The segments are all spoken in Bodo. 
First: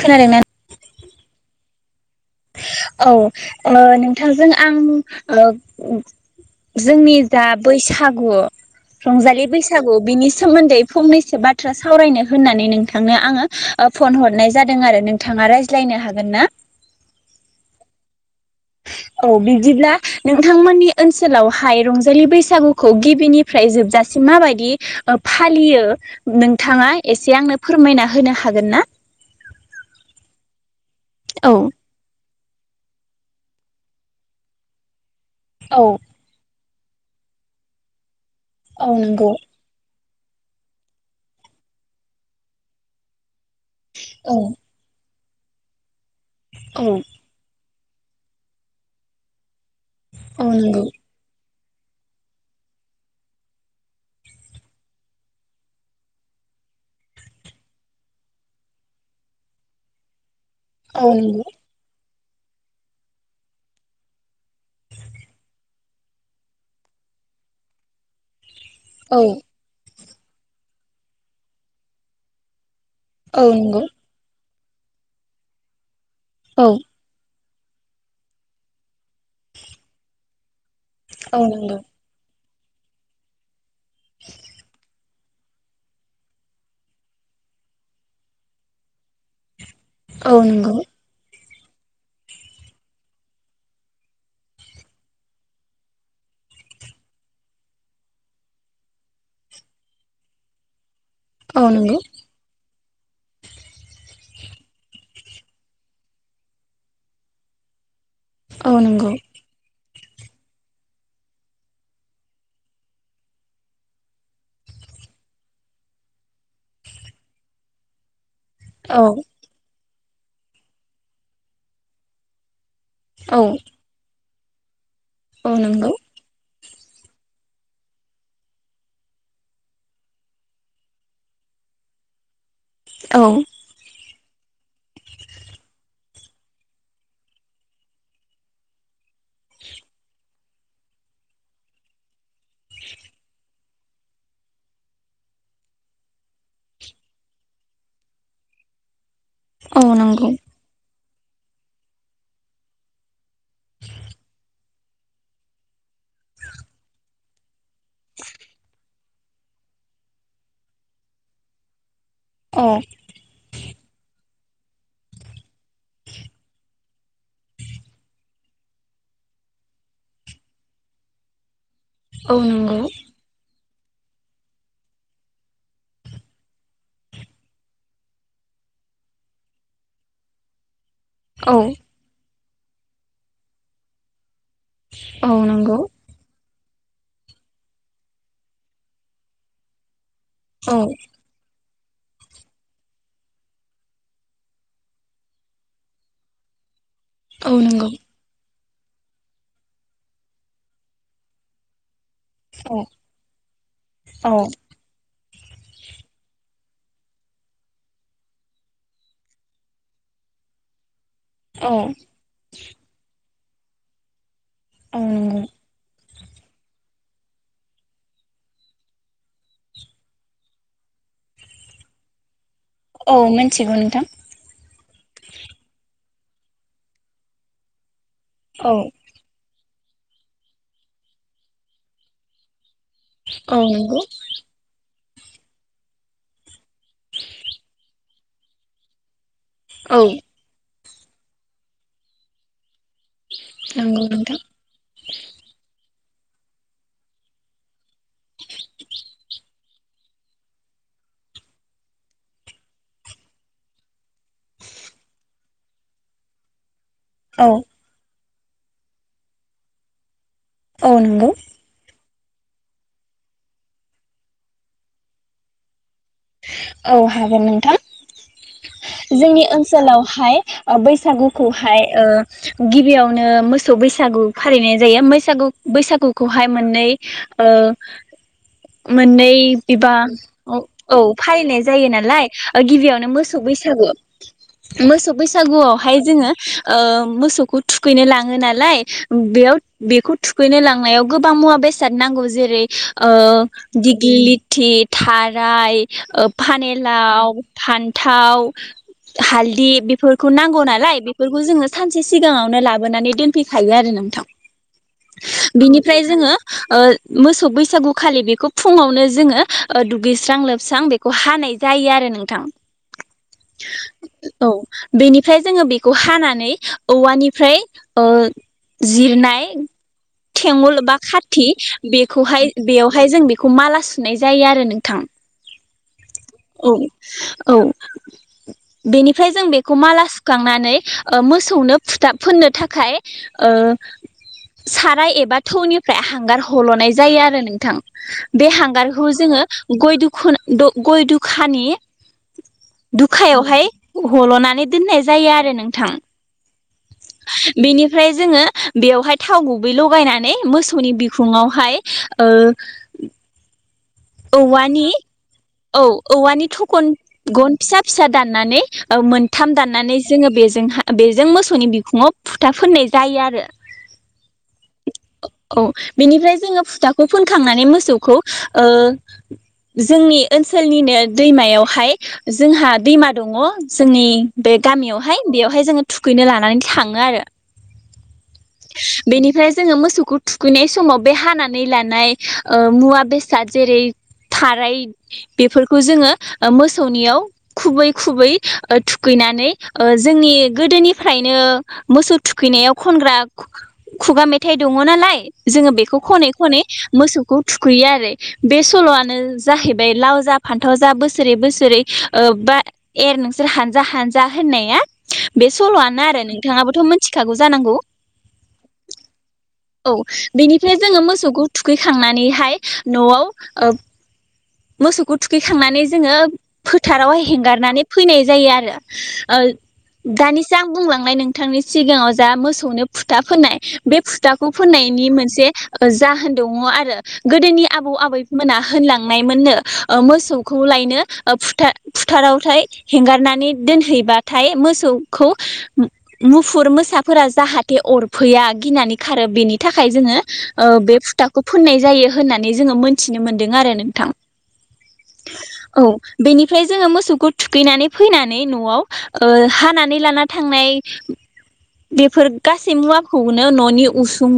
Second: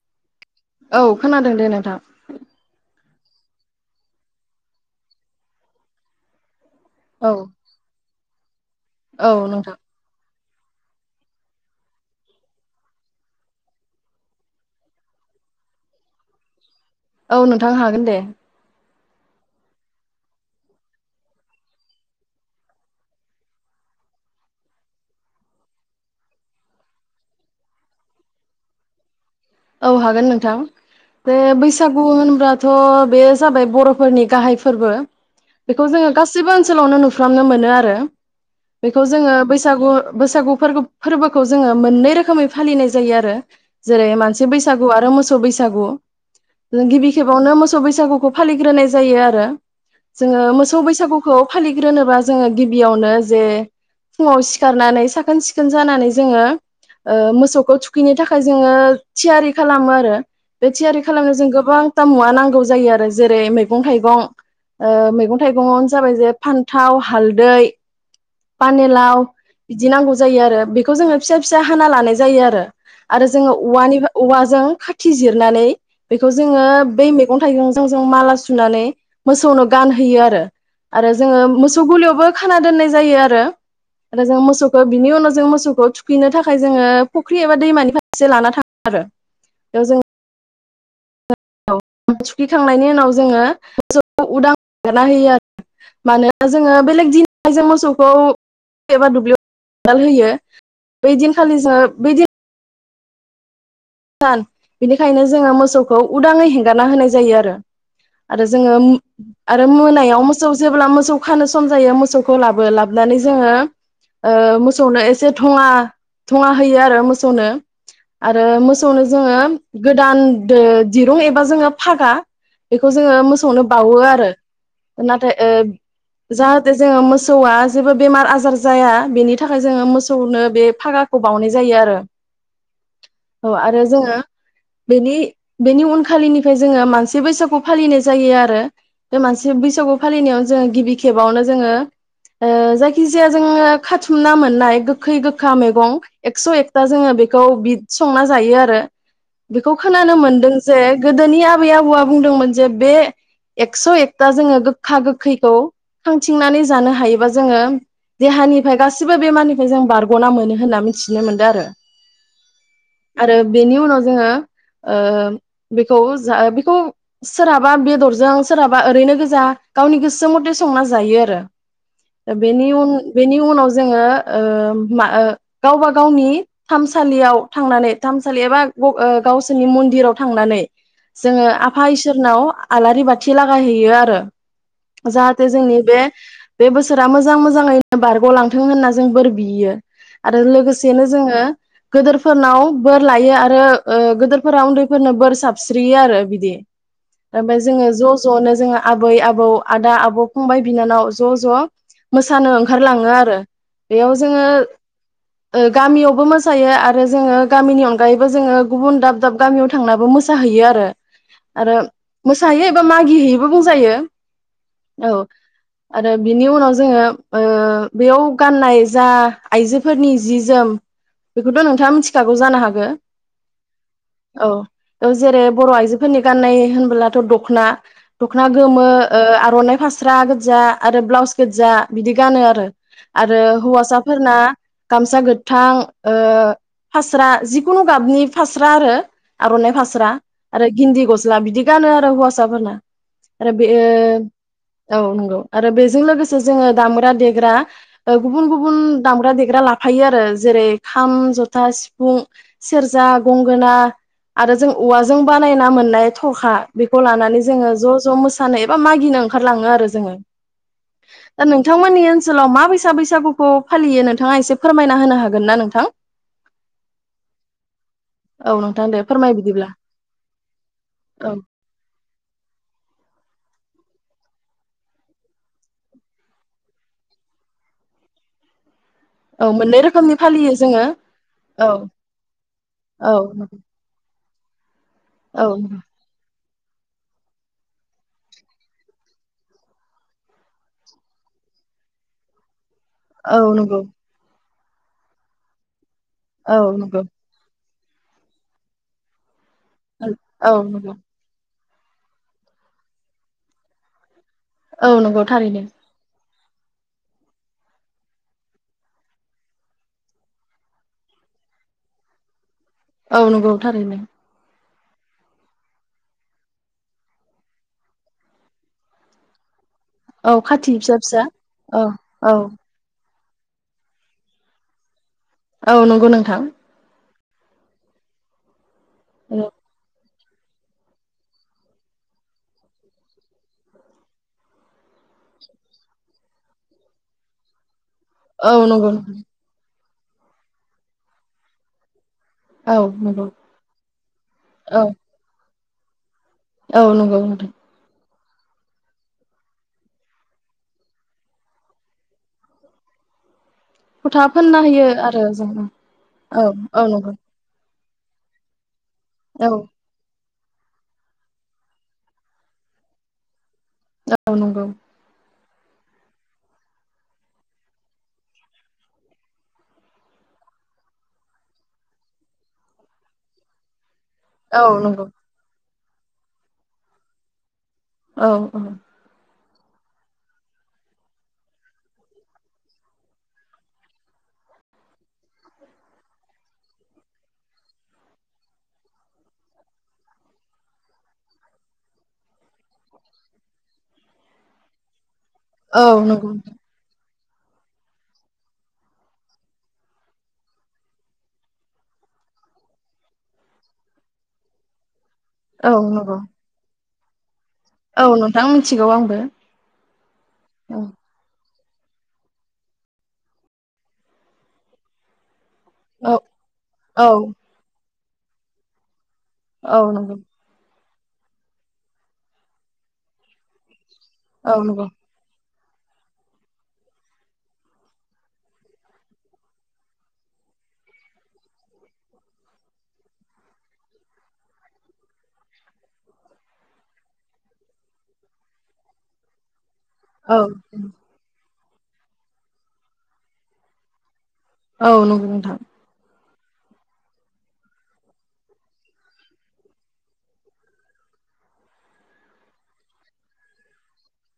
खोनादों ना औ खोनादों दे नोंथां औ ओ नोंथांजों आं ओ जोंनि औ दा बैसागु रंजालि नोंथां बैसागु बिनि सोमोन्दै फंनैसो बाथ्रा सावरायनो होननानै नोंथांनो आंङो ओ फन हरनाय जादों आरो नोंथांङा रायज्लायनो हागोन ना औ नोंथांनो हागोन दे औ बिदिब्ला नोंथांमोननि ओनसोलाव हाय रंजालि बैसागुखौ गिबिनिफ्राय जोबजासिम मा बायदि फालियो नोंथांङा एसे आंनो फोरमायना होनो हागोन ना औ हागोन नोंथां बे औ बैसागु होनबा थ बे जाबाय बर फोरनि गाहाय फोरबो औ बेखौ जोंङो गासिबो ओनसोलावनो नुफ्रामनो मोनो आरो औ बेखौ नंगौ जोंङो बैसागु बैसागु फोरबो फोरबोखौ जोंङो मोननै रोखोमै फालिनाय जायो आरो जेरै- औ मानसि आरो मोसौ बैसागु औ ओ गिबि खेबावनो मोस बैसागुखौ फालिग्रोनाय जायो आरो जोंङो औ मोसौ नंगौ बैसागुखौ फालिग्रोनोबा जोंङो गिबियावनो जे फुंङाव सिखारनानै साखोन सिखोन जानानै जोंङो ओ मोसौखौ थुखैनो थाखाय जोंङो थियारि खालामो आरो बे थियारि औ खालामनो नंगौ जों गोबां मुवा नांगौ जायो आरो जेरै मैगं-थाइगं ओ मैगं-थाइगंआनो जाबाय जे फान्थाव हालदै औ पानिलाव बिदि नांगौ जायो आरो बेखौ जोंङो फिसा फिसा हाना लानाय जायो आरो आरो औ जोंङो नंगौ औवानिफ्राय औवाजों खाथि जिरनानै बेखौ जोंङो औ बै मैगं-थाइगंजों जों माला सुनानै मोसौनो गानहैयो आरो आरो औ जोङो नंगौ मोसौ गलियावबो खाना दोननाय जायो आ -रो आरो जों मोसौखौ बिनि उनाव जो जों मोसौखौ थुखैनो थाखाय जोङो फुख्रि एबा दैमानि फारसे लाना थाङो आरो औ नंगौ औ थुखिखांनायनि उनाव जोङो मोसौखौ उदां हगारना होयो आरो मानोना जोङो बेलेग दिन जों मोसौखौ एबा दुब्लियाव दाल होयो औ बेदिनखालिसो नंगौ बेदिन -थान बिनिखायनो जोङो मोसौखौ उदाङै हेंगारना होनाय जायो आरो आरो औ जोङो नंगौ आरो मोनायाव मोसौ जेब्ला मोसौ खानो सम जायो मोसौखौ लाबो लाबोनानै जोङो ओ मोसौनो एसे थङा थङा होयो आरो मोसौनो आरो औ -थनो जोङो गोदान दो दिरुं एबा जोङो फागा बेखौ जोङो औ मोसौनो बावो आरो नाथाय औ नंगौ ओ जाहाथे जोङो मोसौआ जेबो बेमार आजार जाया बेनि थाखाय जोङो मोसौनो बे फागाखौ बावनाय जायो आरो औ आरो जोङो बेनि बेनि उन खालिनिफ्राय जोङो मानसि बैसागु फालिनाय जायो आरो बे मानसि बैसागु फालिनायाव जोङो गिबि खेबावनो जोङो ओ जायखिजाया जोङो खाथुमना मोननाय गोखै गोखा मैगं एकस' एकथा जोङो बेखौ बिद- संना जायो आरो बेखौ औ खोनानो नंगौ मोनदों जे गोदोनि आबै आबौआ बुंदोंमोन जे बे एकस एकता जोंङो गो -खा गोखैखौ खांथिंनानै जानो हायोबा जोङो देहानिफ्राय गासै -सिबो बेमारनिफाय जों बारगना मोनो होनना मिथिनो मोनदों आरो औ आरो बेनि उनाव जोङो ओ बेखौ जा बेखौ सोरहाबा बेदरजों सोरहाबा ओरैनो गोजा गावनि गोसो मथे संना जायो आरो औ दा बेनि नंगौ उन बेनि उनाव जो जोङो ओ मा ओ गावबा गावनि थानसालियाव थांनानै। थानसालि एबा गावसोरनि मन्दिराव थांनानै। जोङो औ आफा इसोरनाव। आलारि बाथि लागायहैयो आरो। औ जाहाथे जोंनि नंगौ बे। बे बोसोरा मोजां मोजाङैनो बारग लांथों होनना जों बोर बियो। आरो औ लोगोसेनो जोङो। गिदोरफोरनाव। बोर लायो आरो ओ गोदोरफोरा उन्दैफोरनो बोर साबस्रियो आरो बिदि। औ ओमफय जोङो नंगौ ज-ज नो जोंङा आबै-आबौ आदा-आबौ फंबाय-बिनानाव ज-ज मोसानो औ ओंखारलाङो आरो बेयाव औ जोङो। ओ गामियावबो मोसायो आरो जोङो गामिनि अनगायैबो जोङो गुबुन दाब दाब गामियाव थांनाबो मोसाहैयो आरो। आरो औ मोसाहैयो एबा मागि हैयो। बो बुंजायो। ‌ औ आरो बिनि उनाव जोङो। ओ बेयाव गाननाय जा आइजोफोरनि जि जोम बेखौथ नोंथाङा मिथि जागौ जानोहागौ। औ मिथिगौ नोंथां गो औ औ जेरै बर आइजो फोरनि गाननाय होनबोलाथ दखना। दख'ना औ गोमो ओ आर'नाइ फास स्रा गोजा आरो ब्लाउस गोजा बिदि गानो आरो। आरो औ नंगौ हौवासाफोरना गामसा गोथां ओ। फास्रा जिखुनु गाबनि फास्रा आरो। आर'नाइ औ फास्रा आरो। गिन्न्ददि गस्ला बिदि गानो आरो हौवासाफोरना। आरो बे नंगौ ओ नोंथां औ नंगौ आरो बे। जों लोगोसे जोङो दामग्रा देग्रा ओ गुबुन- गुबुन दांमग्रा देग्रारा ला थायो आरो जेरै खाम जथ था सिफुं सेरजा गंगोना आरो जों औवाजों बानायना मोननाय थखा बेखौ लानानै औ जोङो ज' ज' मोस मोसानो एबा मागिनो ओंखारलाङो आरो जोङो। औ नंगौ दा नोंथांमोननि। ओनसोलाव मा बैसा बैसागुखौ फालियो नोंथाङा एसे फोरमायना होनो हागोन ना नोंथां? औ हागोन नोंथां। औ नोंथां दे फोरमाय जोंनि बिदिब्ला ओनसोलावहाय ओ औ बैसागुखौहाय ओ गिबियावनो मोस मोसौ बैसागु फालिनाय जायो मैसागु बैसागु बैसागुखौहाय मोननै ओ मोननै औ मोननै बिबा रोखोमनि फालियो जोङो औ फालिनाय औ जायो नालाय गिबियावनो औ मोसौ बैसो [unintelligible] मोसौ औ बैसागुआवहाय जोङो। ओ मोसौखौ थुखैनो लाङो नालाय बेयाव बेखौ थुखैनो लांनायाव गोबां मुवा बेसाद नांगौ जेरै ओ औ नंगौ दिगलिलिट थि थाराय ओ औ नंगौ फानेलाव फान्थाव हाल दि बेफोरखौ औ नांगौ नंगौ नालाय बेफोरखौ जोङो सानसे सिगाङावनो लाबोनानै दोनफैखायो आरो नोंथां। औ नंगौ थारैनो। बिनिफ्राय जोङो ओ मोसौ बैसागुखालि बेखौ फुङावनो जोङो ओ दुगैस्रां लोबस्रां बेखौ हानाय जायो आरो नोंथां। औ नंगौ थारैनो। औ बेनिफ्राय जोङो बेखौ हानानै औवानिफ्राय ओ जिरनाय औ खाथि थेंगल फिसा बा फिसा खाथि औ औ बेखौहाय बेयावहाय जों बे खौ माला सुनाय जायो आरो नोंथां। औ नंगौ नों औ औ बेनिफ्राय जों बेखौ माला स सुखांनानै ओ मोसौनो फुथाब फोननो थाखाय ओ साराय एबा थौनिफ्राय हांगार हल'नाय जायो आरो नोंथां। बे औ नंगौ हांगारखौ जोङो। गय दुखुना द-गय-दुख खानि औ नंगौ दुखायावहाय हल'नानै औ दोननाय जायो आरो नों थां औ नंगौ नोंथां। जोङो बेयावहाय थाव गुबै लगायनानै मोसौनि बिखुङावहाय ओ फ'था फोनना होयो औवानि आरो जोङो औ औ औवानि औ थखन नंगौ। गन फिसा फिसा दाननानै औ औ मोनथाम दाननानै जोङो बेजों बेजों मोसौनि बिखुंआव फुथा फोननाय जायो आरो औ नंगौ औ बेनिफ्राय जोङो फुथाखौ फोनखांनानै मोसौखौ जोंनि ओनसोलनिनो दैमायावहाय जोंहा दैमा दङ जोंनि बे औ नंगौ गामियावहाय बेयावहाय जोङो थुखैनो लानानै थाङो आरो औ औ बेनिफ्राय जोङो मोसौखौ थुखैनाय समाव बे हानानै लानाय मुवा बेसाद जेरै थाराय बेफोरखौ जोङो मोसौनियाव खुबै खुबै थुखैनानै जोंनि गोदोनिफ्रायनो मोसौ थुखैनायाव खनग्रा खुगा मेथाइ दङ नालाय जोङो औ बेखौ खनै नंगौ खनै मोसौ थुखैयो आरो बे सलआनो जाहैबाय लाव जा फान्थाव जा बोसोरै बोसोरै बा एर नोंसोर हानजा हानजा होननाया बे औ सलआनो नंगौ आरो नोंथाङाबोथ मोन [inaudible] [unintelligible] जानांगौ औ नोंथां मिथिगौ आंबो थुखैखांनानैहाय न'आव ओं मोसौखौ थुखै खांनानै जोङो औ औ फोथारावहाय हेंगारनानै फैनाय जायो आरो औ नंगौ दानिसो आं बुंलांनाय नोंथांनि सिगाङाव जा मोसौनो फुथा फोनाय बे फोथाखौ औ नंगौ फोननायनि मोनसे जाहोन दङ आरो गोदोनि आबौ आबैमोना होनलांनाय नायमोन नो मोसौखौ लायनो फोथारावहाय हेंगारनानै दोनहैबाथाय मोसौखौ मुफुर मोसाफोरा जाहाथे अरफैया गिनानै खारो बेनि थाखाय जोङो औ बे फुथाखौ फोननाय जायो होननानै जोङो मोनथिनो मोन्दों आरो नोंथां औ नंगौ नोंथां औ बेनिफ्राय जोङो मोसौखौ थुखैनानै फैनानै नआव हानानै लाना थांनाय बेफोर गासै मुवाखौनो ननि उसुं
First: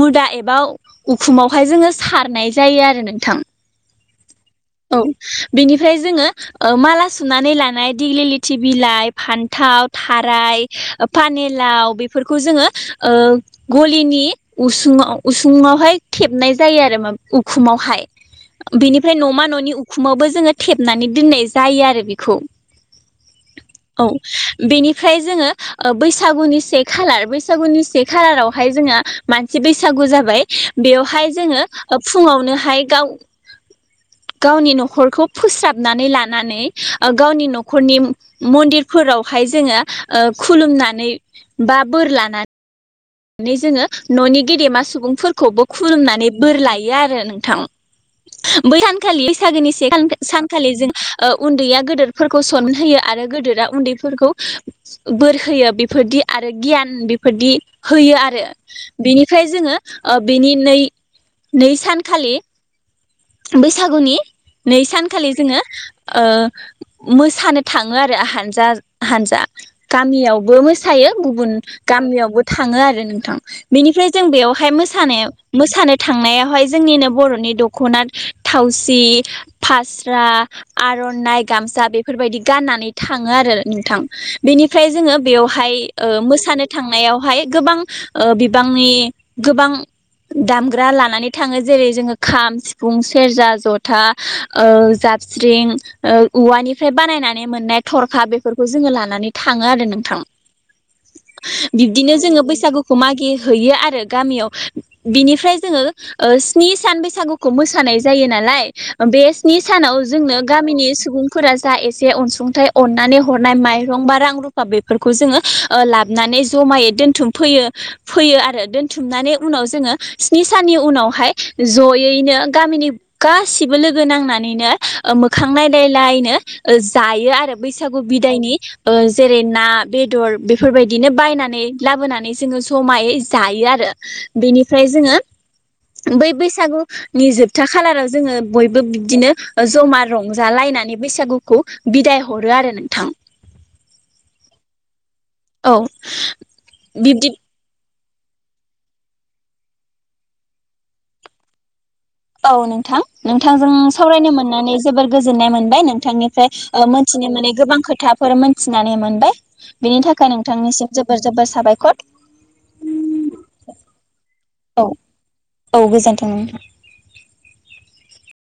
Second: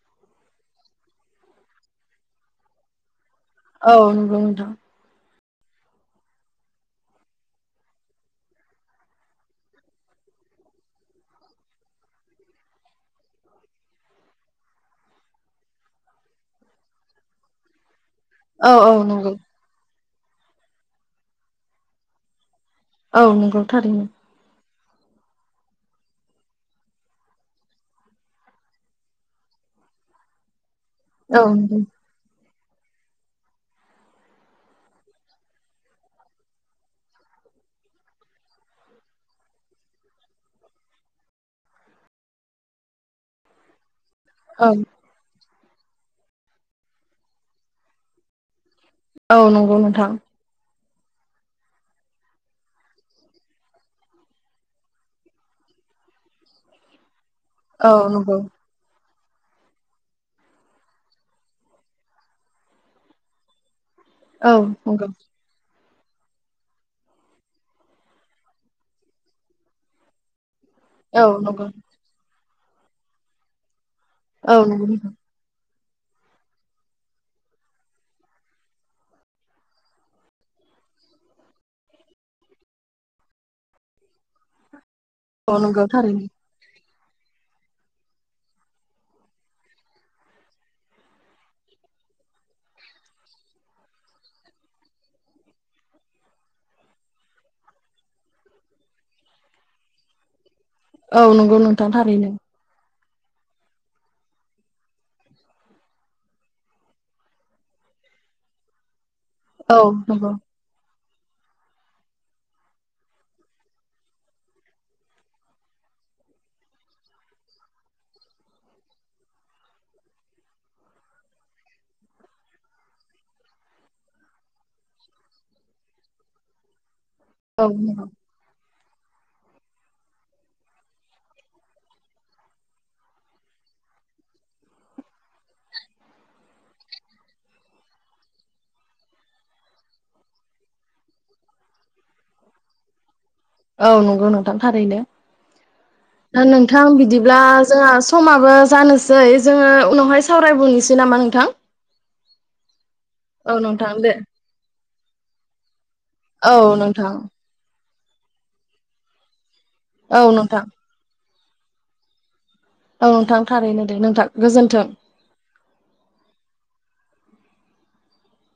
मुदा एबा उखुमावहाय जोङो सारनाय जायो आरो नोंथां औ नंगौ [inaudible] औ बेनिफ्राय जोङो माला सुनानै लानाय दिग्लिलथि बिलाइ फान्थाव थाराय पानिलाव बेफोरखौ जोङो गलिनि उसुङाव उसुङावहाय थेबनाय जायो आरो उखुमावहाय औ औ बेनिफ्राय नंगौ न'मा न'नि उखुमावबो जोङो थेबनानै दोननाय जायो आरो बेखौ औ नंगौ थारैनो औ बेनिफ्राय जोंङो ओ बैसागुनि से खालार बैसागुनि से खालारावहाय जोंहा मानसि बैसागु जाबाय। बेवहाय औ जोंङो नंगौ ओ फुङावनो हाइगाव गावनि न'खरखौ फोसाबनानै लानानै ओ गावनि न'खरनि मन्दिरफोरावहाय जोंङो ओ खुलुमनानै बा बोर लानानै नै जोंङो न'नि औ गेदेमा सुबुंफोरखौबो खुलुमनानै बोर लायो आरो नोंथां बै सानखालि औ बैसागोनि नंगौ से सान नोंथां सानखालि जों ओ उन्दैया गोदोरफोरखौ सनम होयो आरो गोदोरा उन्दैफोरखौ बोर होयो बेफोरदि आरो गियान बेफोरदि औ होयो नंगौ आरो बेनिफ्राय जोंङो ओ बेनि नै नै सानखालि बै सागुनि औ नै नंगौ सानखालि जोंङो ओ मोसानो थाङो आरो हानजा हानजा गामियावबो मोस सायो औ गुबुन नंगौ गामियावबो थाङो आरो नोंथां बेनिफ्राय जों औ बेयावहाय नंगौ नोंथां मोसानायाव मोसानो थांनायावहाय जोंनिनो बर'नि दख'ना थावसि फास्रा आर'नाइ गामसा बेफोरबायदि गाननानै थाङो आरो नोंथां बेनिफ्राय जोंङो औ बेयावहाय नंगौ ओ थारैनो मोसानो था थांनायाव हाय गोबांओ बिबांनि गोबां दामग्रा लानानै थाङो जेरै जोंङो खाम, सिफुं, सेरजा, जथा, ओ जाबस्रिं ओ औवानिफ्राय बानायनानै मोननाय थरखा बेफोरखौ जोंङो लानानै थाङो आरो नोंथां। औ नंगौ नोंथां। बिदिनो थारैनो जोंङो बैसागु खौ मागि हैैयो आरो गामियाव बिनिफ्राय जोंङो ओ स्नि सान बैसागुखौ मोसानाय जायो नालाय बे स्नि औ सानाव नंगौ जोंनो गामिनि सुबुंफोरा जा एसे अनसुंथाइ अननानै हरनाय माइरं बा रां रुफा बेफोरखौ जोंङो ओ लाबनानै जमायै दोनथुमफैयो फैयो आरो दोनथुमनानै उनाव जोंङो स्नि साननि उनावहाय जयैनो गामिनि गासिबो लोगो नांनानैनो ओ मोखां नायलायलायनो ओ जायो आरो औ बैसागु नंगौ बिदायनि ओ जेरै ना बेदर बेफोरबायदिनो बायनानै नानै लाबोनानै जोंङो जमायै जायो आरो बेनिफ्राय जोंङो बै बैसागुनि जोबथा खालाराव जोंङो बयबो बिदिनो ज'मा रंजालायनानै बैसागुखौ बिदाय हरो आरो नोंथां। औ नंगौ नोंथां थारैनो। औ नोंथां बिब्दि बिदिब्ला जोंहा समाबो जानोसै जोंङो उनावहाय सावरायबावनोसै नामा नोंथां। औ नोंथां औ नोंथांजों नोंथां दे सावरायनो मोननानै जोबोर गोजोननाय मोनबाय नों बिथांनिफ्राय औ ओ नोंथां मोनथिनो मानै गोबां खो खोथाफोर मोनथिनानै मोनबाय। बेनि औ थाखाय नोंथां नोंथांनिसिम जोबोद जोबोद साबायखर। औ नोंथां थारैनो दे नोंथां। औ गोजोन्थों औ गोजोन्थों।